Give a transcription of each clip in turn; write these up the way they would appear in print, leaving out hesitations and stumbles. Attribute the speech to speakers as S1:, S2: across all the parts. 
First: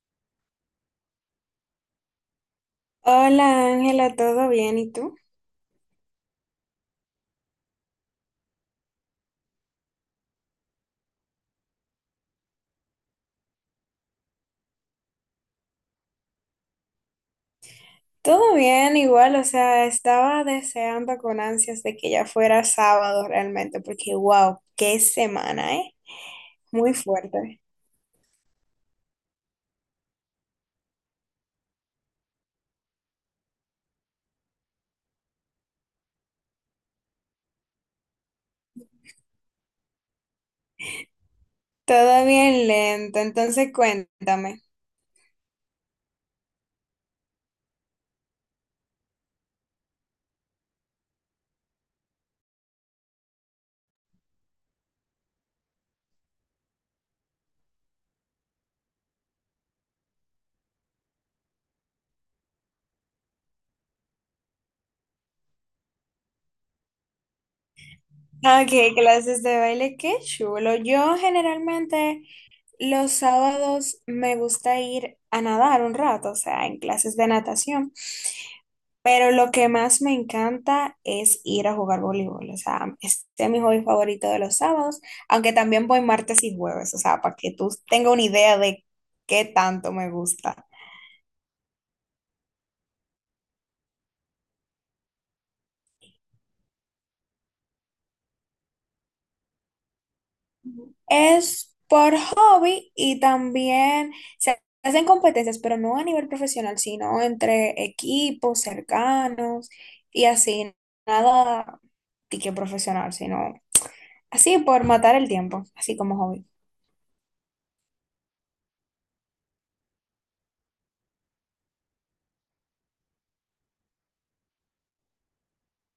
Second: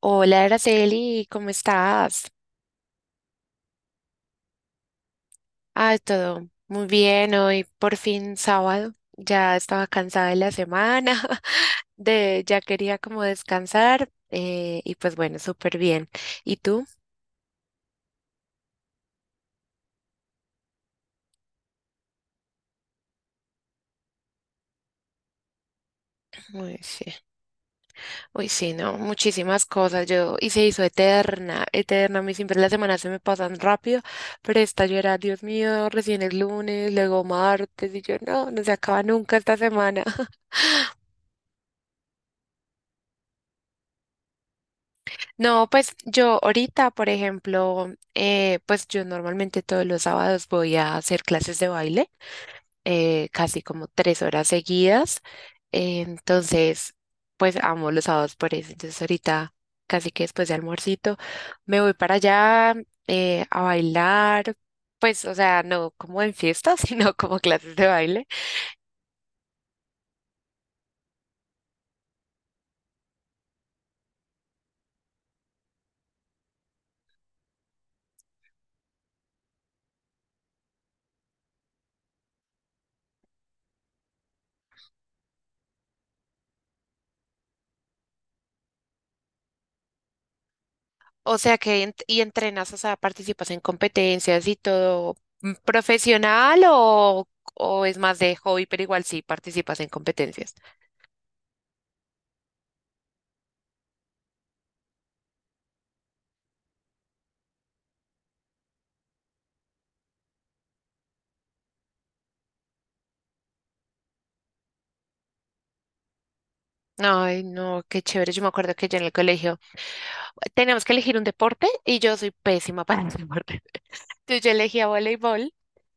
S1: Hola, Araceli, ¿cómo estás?
S2: Hola Ángela, ¿todo bien? ¿Y tú?
S1: Ah, todo muy bien, hoy por fin sábado. Ya estaba cansada de la semana, de ya quería como descansar y pues bueno, súper bien. ¿Y tú?
S2: Todo bien, igual, o sea, estaba deseando con ansias de que ya fuera sábado realmente, porque wow, qué semana, ¿eh?
S1: Uy,
S2: Muy
S1: sí.
S2: fuerte.
S1: Uy, sí, no, muchísimas cosas. Yo y se hizo eterna, eterna. A mí siempre las semanas se me pasan rápido, pero esta yo era, Dios mío, recién es lunes, luego martes y yo no, no se acaba nunca esta semana.
S2: Todo bien lento, entonces cuéntame.
S1: No, pues yo ahorita, por ejemplo, pues yo normalmente todos los sábados voy a hacer clases de baile, casi como 3 horas seguidas. Entonces pues amo los sábados por eso. Entonces ahorita, casi que después de almuercito, me voy para allá a bailar. Pues, o sea, no como en fiestas, sino como clases de baile.
S2: Ok, clases de baile, qué chulo. Yo generalmente los sábados me gusta ir a nadar un rato, o sea, en clases de natación. Pero lo que más me encanta es ir a jugar voleibol. O sea, este es mi hobby favorito de los sábados, aunque también voy martes y jueves, o sea, para que tú tengas una idea de qué tanto me gusta.
S1: O sea que y entrenas, o sea, participas en competencias y todo mm, profesional o es más de hobby, pero igual sí participas en competencias.
S2: Es por hobby y también se hacen competencias, pero no a nivel profesional, sino entre equipos cercanos y así, nada de que profesional, sino así por matar el tiempo, así como hobby.
S1: Ay, no, qué chévere. Yo me acuerdo que yo en el colegio teníamos que elegir un deporte y yo soy pésima para el deporte. Entonces yo elegía voleibol.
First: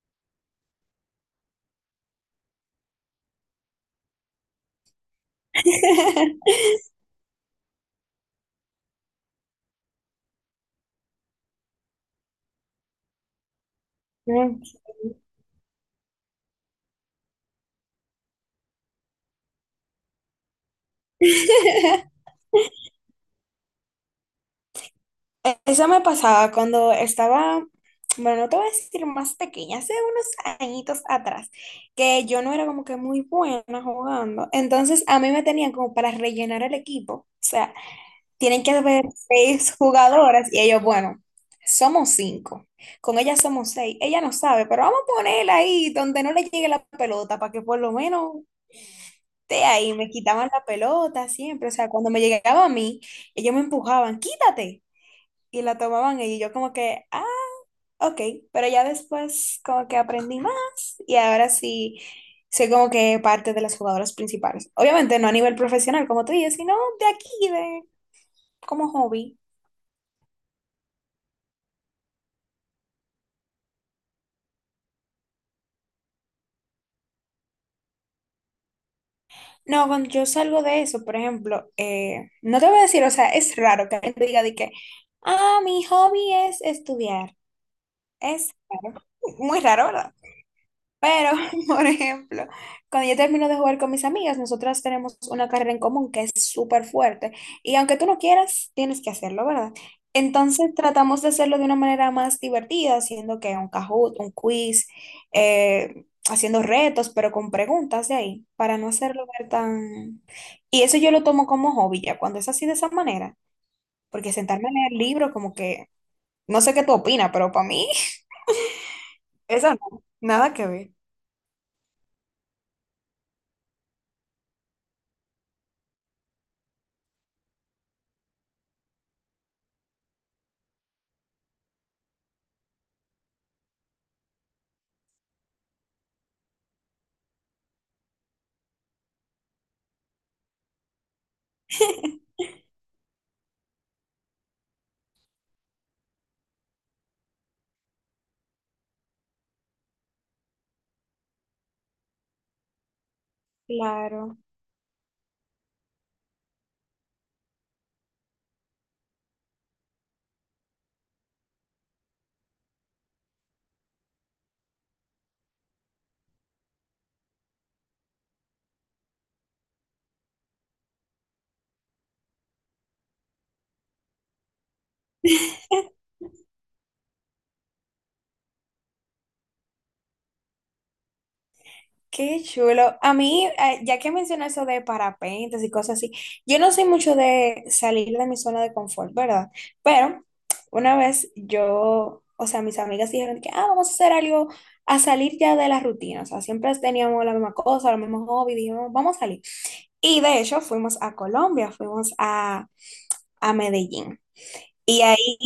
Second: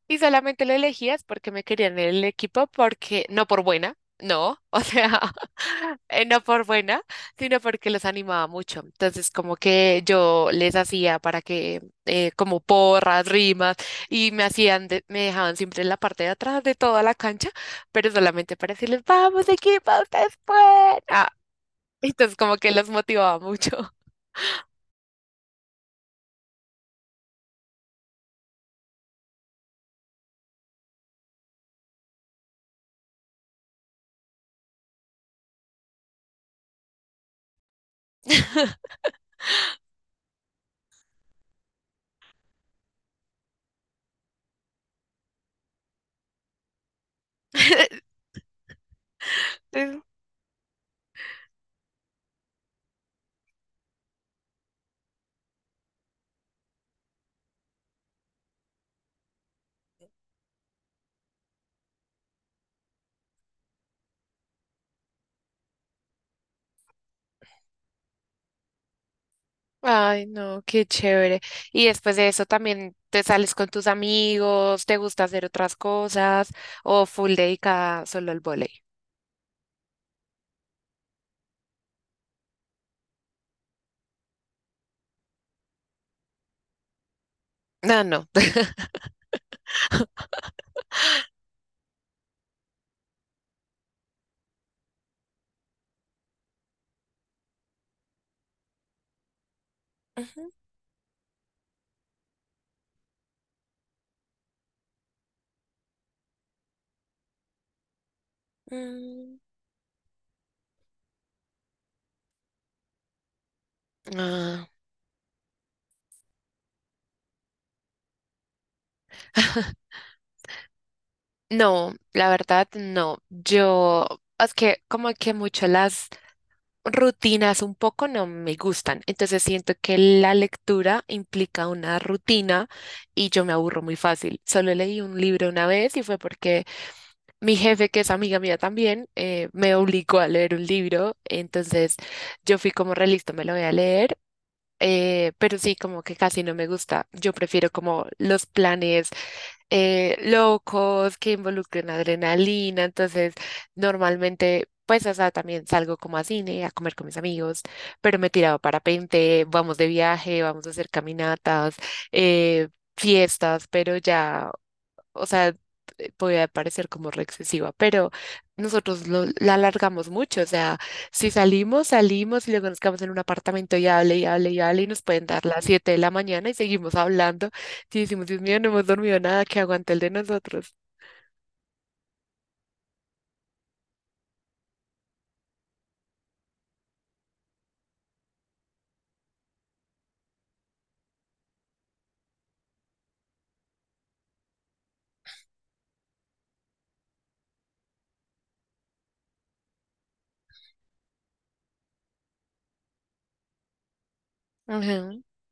S1: Y solamente lo elegías porque me querían en el equipo, porque no por buena, no, o sea, no por buena, sino porque los animaba mucho. Entonces, como que yo les hacía para que, como porras, rimas, y me
S2: Mm.
S1: hacían, me dejaban siempre en la parte de atrás de toda la cancha, pero solamente para decirles, vamos equipo, ustedes pueden. Ah, entonces, como que los motivaba mucho.
S2: Eso me pasaba cuando estaba, bueno, no te voy a decir más pequeña, hace unos añitos atrás, que yo no era como que muy buena jugando. Entonces a mí me tenían como para rellenar el equipo. O sea, tienen que haber seis jugadoras y ellos, bueno, somos cinco. Con ella somos seis. Ella no sabe, pero vamos a ponerla ahí donde no le llegue la pelota para que por lo menos esté ahí. Me quitaban la pelota siempre. O sea, cuando me llegaba a mí, ellos me empujaban, quítate y la tomaban ellos. Y yo como que, ah, ok, pero ya después como que aprendí más y ahora sí soy como que parte de las jugadoras principales. Obviamente no a nivel profesional, como tú dices, sino de aquí, de como hobby.
S1: Ay, no, qué chévere. Y después de eso también te sales con tus amigos, te gusta hacer otras cosas o full dedicada solo al vóley.
S2: No, cuando yo salgo de eso, por ejemplo, no te voy a decir, o sea, es raro que alguien te diga de que, ah, mi hobby es estudiar.
S1: No, no.
S2: Es raro. Muy raro, ¿verdad? Pero, por ejemplo, cuando yo termino de jugar con mis amigas, nosotras tenemos una carrera en común que es súper fuerte. Y aunque tú no quieras, tienes que hacerlo, ¿verdad?
S1: Ujú,
S2: Entonces tratamos de hacerlo de una manera más divertida, haciendo que un Kahoot, un quiz, haciendo retos, pero con preguntas de ahí, para no hacerlo
S1: mm,
S2: ver tan... Y eso yo lo tomo como hobby ya, cuando es así de esa manera, porque
S1: ah,
S2: sentarme a leer libros como que, no sé qué tú opinas, pero para mí, eso no, nada que ver.
S1: no, la verdad no. Yo, es que como que mucho las rutinas un poco no me gustan. Entonces siento que la lectura implica una rutina y yo me aburro muy fácil. Solo leí un libro una vez y fue porque mi jefe, que es amiga mía también, me obligó a leer un libro, entonces yo fui como realista, me lo voy a leer, pero sí, como que casi no me gusta. Yo prefiero como los planes locos que involucren adrenalina, entonces
S2: Claro.
S1: normalmente, pues, o sea, también salgo como a cine, a comer con mis amigos, pero me he tirado parapente, vamos de viaje, vamos a hacer caminatas, eh, fiestas, pero ya o sea, podía parecer como re excesiva, pero nosotros la alargamos mucho, o sea, si salimos, salimos y luego nos quedamos en un apartamento y hable y hable y hable y nos pueden dar las 7 de la mañana y seguimos hablando y decimos, Dios mío, no hemos dormido nada, que aguante el de nosotros.
S2: Qué chulo. A mí, ya que mencionas eso de parapentes y cosas así, yo no soy mucho de salir de mi zona de confort, ¿verdad? Pero una vez yo, o sea, mis amigas dijeron que, ah, vamos a hacer algo, a salir ya de la rutina. O sea, siempre teníamos la misma cosa, los mismos hobbies, dijimos, vamos a salir. Y de hecho, fuimos a Colombia, a Medellín.
S1: Ajá.
S2: Y ahí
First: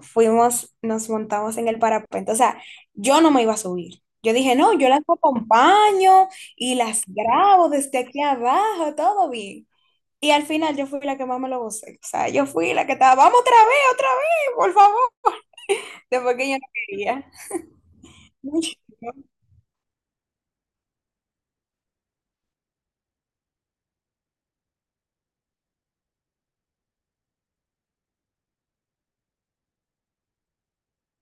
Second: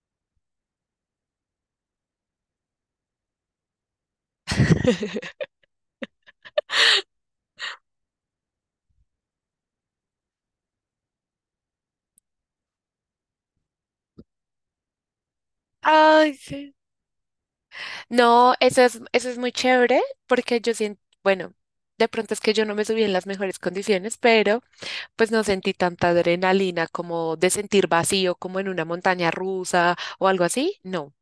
S2: fuimos, nos montamos en el parapente. O sea, yo no me iba a subir. Yo dije, no, yo las acompaño y las grabo desde aquí abajo, todo bien. Y al final yo fui la que más me lo gocé. O sea, yo fui la que estaba, vamos otra vez, por favor.
S1: Ay,
S2: Después que yo no
S1: sí.
S2: quería.
S1: No, eso es muy chévere porque yo siento, bueno, de pronto es que yo no me subí en las mejores condiciones, pero pues no sentí tanta adrenalina como de sentir vacío, como en una montaña rusa o algo así. No.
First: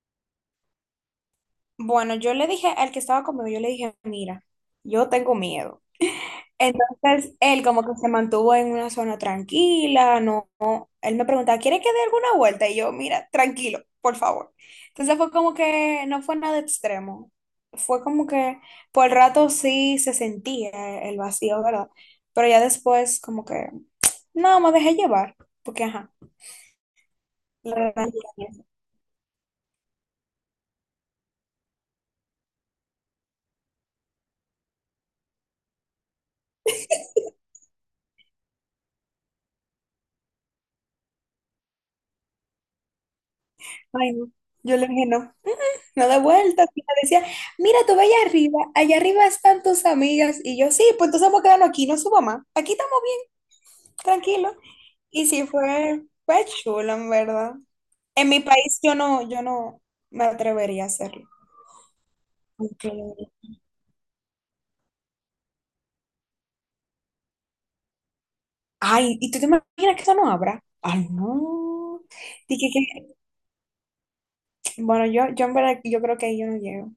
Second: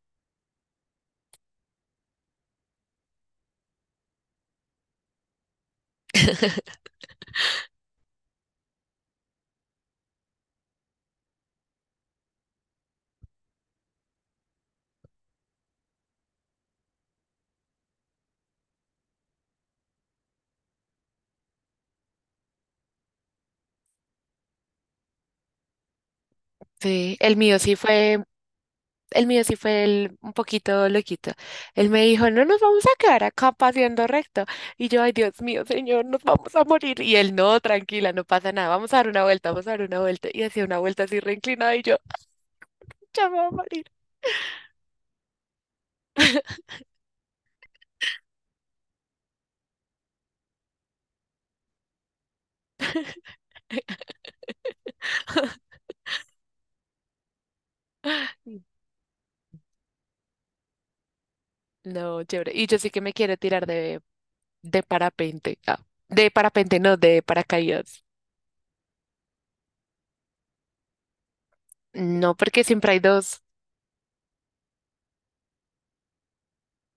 S2: Bueno, yo le dije al que estaba conmigo, yo le dije, mira, yo tengo miedo. Entonces, él como que se mantuvo en una zona tranquila, no, no. Él me preguntaba, ¿quiere que dé alguna vuelta? Y yo, mira, tranquilo, por favor. Entonces fue como que no fue nada extremo. Fue como que por el rato sí se sentía el vacío, ¿verdad? Pero ya después como que, no, me dejé llevar, porque ajá.
S1: Sí, el mío
S2: La
S1: sí
S2: verdad,
S1: fue, el mío sí fue un poquito loquito. Él me dijo, no nos vamos a quedar acá paseando recto. Y yo, ay Dios mío, señor, nos vamos a morir. Y él, no, tranquila, no pasa nada, vamos a dar una vuelta, vamos a dar una vuelta. Y hacía una vuelta así reinclinada y yo, ya me voy a morir.
S2: ay, no. Yo le dije, no, no de vuelta. Y me decía, mira, tú ve allá arriba están tus amigas. Y yo, sí, pues entonces vamos a quedarnos aquí, no suba más. Aquí estamos tranquilo. Y sí fue, fue chulo, en verdad. En mi país yo no me atrevería a hacerlo.
S1: No, chévere. Y yo sí
S2: Aunque-
S1: que me quiero tirar de parapente. Ah, de parapente, no, de paracaídas.
S2: Ay, ¿y tú te imaginas que eso no habrá? Ay, no.
S1: No, porque
S2: Dije
S1: siempre hay
S2: que,
S1: dos.
S2: bueno, yo en verdad, yo creo que ahí yo no llego.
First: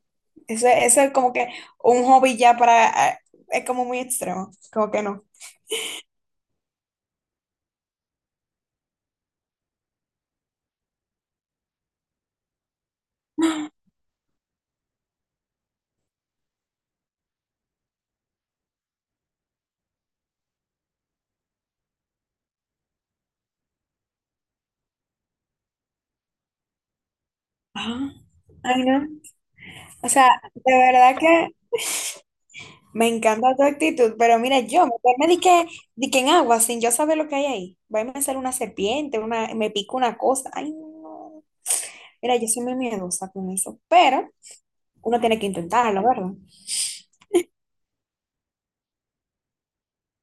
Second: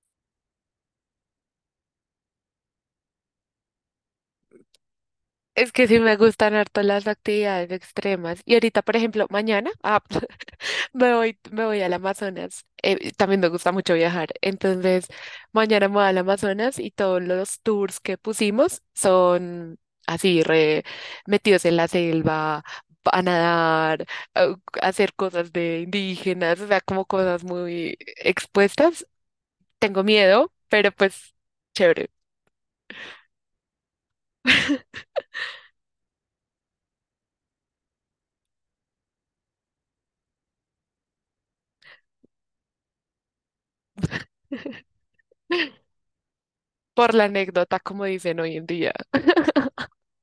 S2: Eso es como que un hobby ya para, es como muy extremo, como que no.
S1: Es que sí me gustan harto las actividades extremas. Y ahorita, por ejemplo, mañana ah, me voy al Amazonas. También me gusta mucho viajar. Entonces, mañana me voy al Amazonas y todos los tours que pusimos son así, re metidos en la selva, a nadar, a a hacer cosas de indígenas, o sea, como cosas muy
S2: Ah, ay,
S1: expuestas.
S2: no.
S1: Tengo
S2: O sea,
S1: miedo,
S2: de
S1: pero
S2: verdad
S1: pues
S2: que
S1: chévere.
S2: me encanta tu actitud, pero mira, yo meterme di que en agua sin yo saber lo que hay ahí. Va a ser una serpiente, una, me pica una cosa. Ay, no. Mira, yo soy muy miedosa con eso, pero uno tiene que intentarlo, ¿verdad?
S1: Por la anécdota, como dicen hoy en día.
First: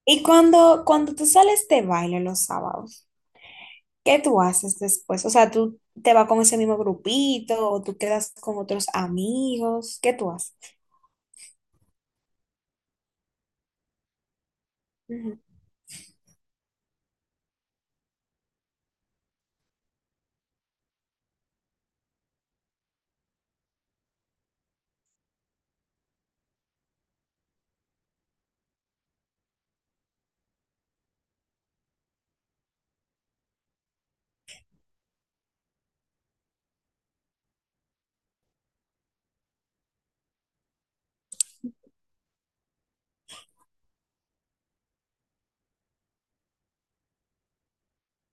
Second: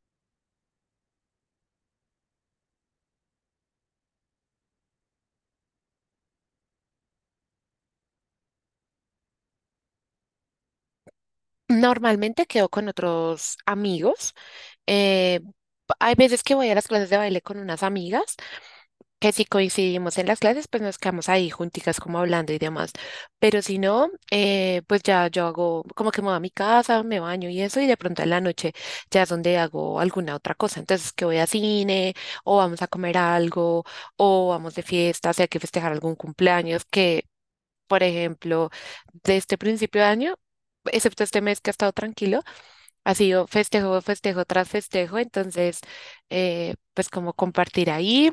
S2: Y cuando tú sales de baile los sábados, ¿qué tú haces después? O sea, tú te vas con ese mismo grupito o tú quedas con otros amigos, ¿qué tú haces?
S1: Normalmente quedo con otros amigos.
S2: Ujú.
S1: eh, Hay veces que voy a las clases de baile con unas amigas, que si coincidimos en las clases, pues nos quedamos ahí junticas como hablando y demás. Pero si no, pues ya yo hago como que me voy a mi casa, me baño y eso, y de pronto en la noche ya es donde hago alguna otra cosa. Entonces que voy a cine, o vamos a comer algo, o vamos de fiesta, si hay que festejar algún cumpleaños, que por ejemplo, de este principio de año, excepto este mes que ha estado tranquilo. Ha sido festejo, festejo tras festejo, entonces, pues como compartir ahí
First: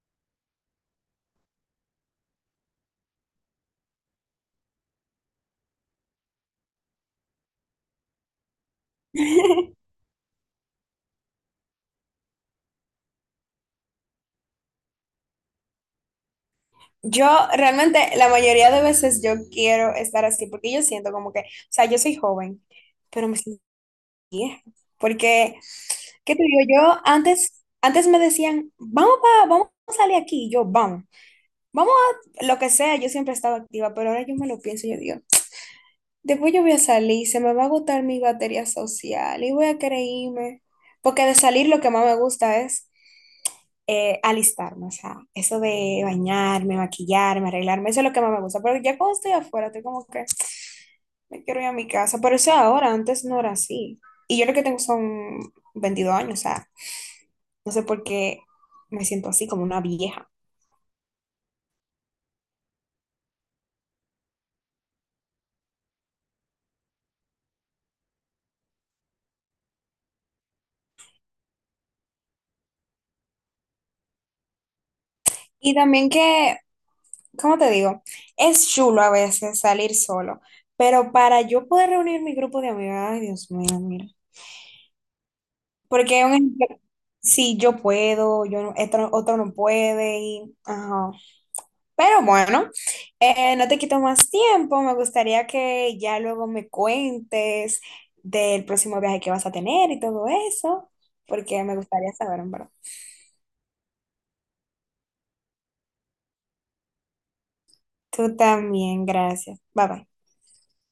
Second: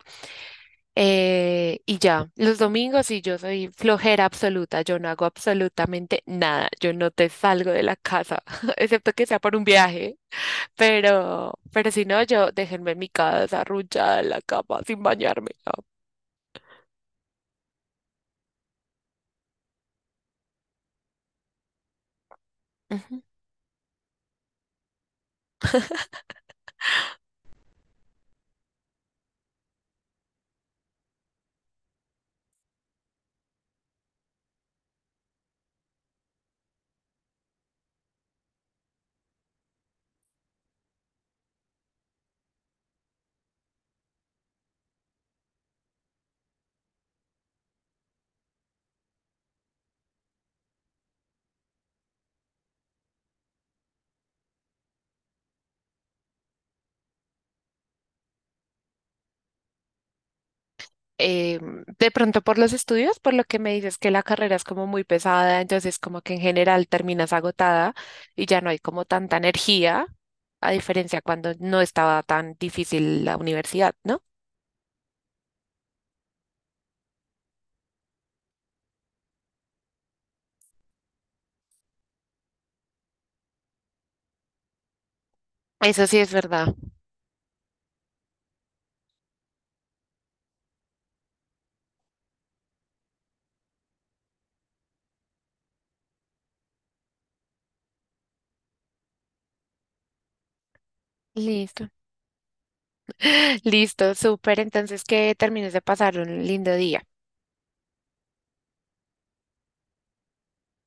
S1: y ya. Los domingos sí, yo soy flojera absoluta, yo no hago absolutamente nada, yo no te salgo de la casa, excepto que sea por un viaje, pero si no, yo déjenme en mi casa arrullada en la cama sin bañarme. ¿No?
S2: Yo realmente la mayoría de veces yo quiero estar así porque yo siento como que, o sea, yo soy joven,
S1: Ujú.
S2: pero me siento vieja. Porque, ¿qué te digo? Yo antes, antes me decían, vamos a salir aquí, y yo, vamos, vamos a lo que sea, yo siempre estaba activa, pero ahora yo me lo pienso, y yo digo, después yo voy a salir, se me va a agotar mi batería social y voy a querer irme. Porque de salir lo que más me gusta es alistarme, o sea, eso de bañarme, maquillarme, arreglarme, eso es lo que más me gusta. Pero ya cuando estoy afuera, estoy como que me quiero ir a mi casa. Pero eso ahora, antes no era así. Y yo lo que tengo son 22 años, o sea, no sé por qué me siento así como una vieja.
S1: eh, de pronto por los estudios, por lo que me dices que la carrera es como muy pesada, entonces como que en general terminas agotada y ya no hay como tanta energía, a diferencia cuando no estaba tan difícil la universidad, ¿no?
S2: Y también que, ¿cómo te digo? Es chulo a veces salir solo, pero para yo poder reunir mi grupo de amigas, ay Dios mío, mira.
S1: Eso sí
S2: Porque
S1: es
S2: un ejemplo,
S1: verdad.
S2: si yo puedo, yo no- otro, otro no puede, y, ajá. Pero bueno, no te quito más tiempo. Me gustaría que ya luego me cuentes del próximo viaje que vas a tener y todo eso, porque me
S1: Listo.
S2: gustaría saber, en verdad.
S1: Listo, súper. Entonces que termines de pasar un lindo día.
S2: Tú también, gracias. Bye bye.